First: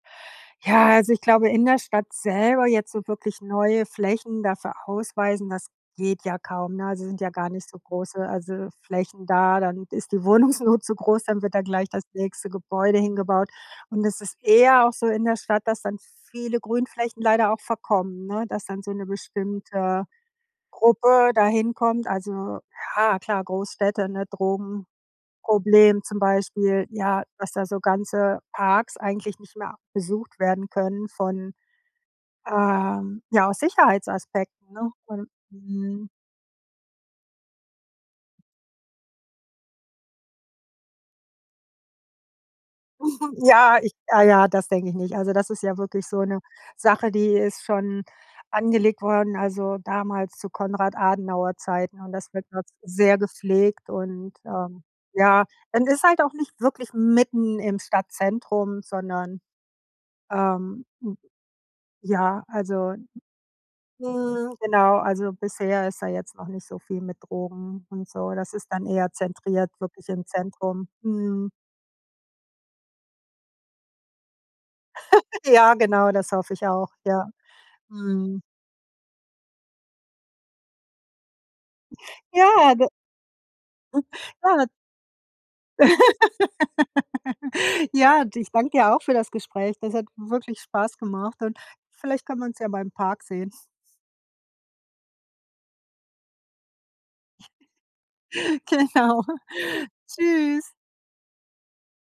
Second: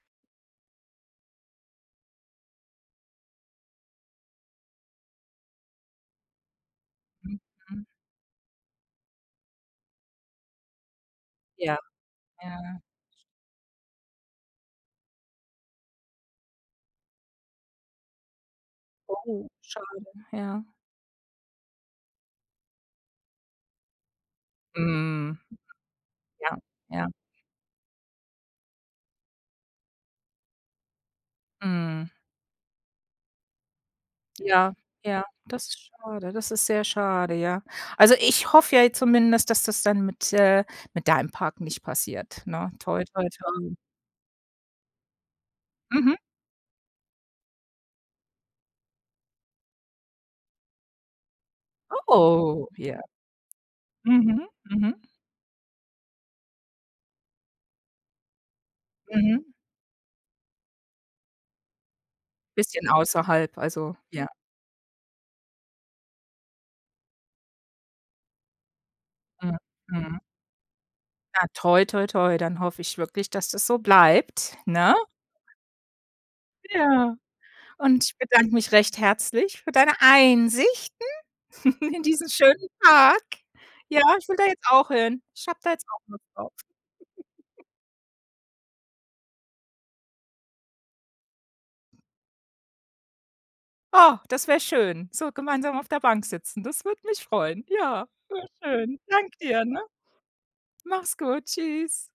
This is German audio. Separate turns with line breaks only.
Ja, also, ich glaube, in der Stadt selber jetzt so wirklich neue Flächen dafür ausweisen, das geht ja kaum, ne? Also, sind ja gar nicht so
Mhm.
große, also, Flächen da. Dann ist die Wohnungsnot zu groß, dann wird dann
Ja.
gleich das
Ja,
nächste
ja.
Gebäude hingebaut. Und es ist eher auch so in der Stadt, dass dann viele Grünflächen leider auch verkommen, ne, dass dann so 'ne
Oh, schade.
bestimmte
Ja.
Gruppe da hinkommt. Also, ja klar. Großstädte, ne,
Mhm.
Drogenproblem zum
Ja,
Beispiel,
ja.
ja, dass da so ganze Parks, eigentlich nicht mehr besucht werden können von
Mhm.
ähm, ja, aus Sicherheitsaspekten,
Ja,
ne?
ja.
Und
Das ist
mhm.
schade das ist sehr schade, ja. Also, ich hoffe ja zumindest, dass das dann mit äh, mit deinem Park nicht passiert, ne. Toi, toi, toi.
Ja, ich ah ja, das denke ich nicht. Also, das ist ja wirklich
Mhm.
so 'ne Sache, die ist schon, angelegt worden, also, damals zu Konrad Adenauer Zeiten und das wird dort,
Oh, ja.
sehr gepflegt und
Mhm,
ähm,
mhm.
ja und ist halt auch nicht wirklich mitten im Stadtzentrum, sondern,
Mhm.
ähm, m ja,
Bisschen
also
außerhalb, also, ja?
hm, genau. Also, bisher ist da jetzt noch nicht so viel mit Drogen und so, das ist dann eher
Mhm,
zentriert, wirklich
mhm.
im Zentrum,
Na,
mhm.
toi, toi, toi, dann hoffe ich wirklich, dass das so bleibt, ne?
Ja, genau, das hoffe ich auch,
Ja.
ja.
Und ich
Mhm.
bedanke mich recht herzlich für deine Einsichten, in diesen schönen
Ja, d
Tag. Ja, ich will da
Ja,
jetzt
na
auch hin. Ich habe da jetzt auch Lust drauf.
Ja, d ich danke dir auch für das Gespräch. Das hat wirklich, Spaß gemacht und vielleicht können wir uns ja mal im Park sehen?
Oh, das wäre schön, so gemeinsam auf der Bank sitzen. Das würde mich freuen. Ja, wäre schön.
Genau.
Danke dir, ne?
Tschüss.
Mach's gut, tschüss!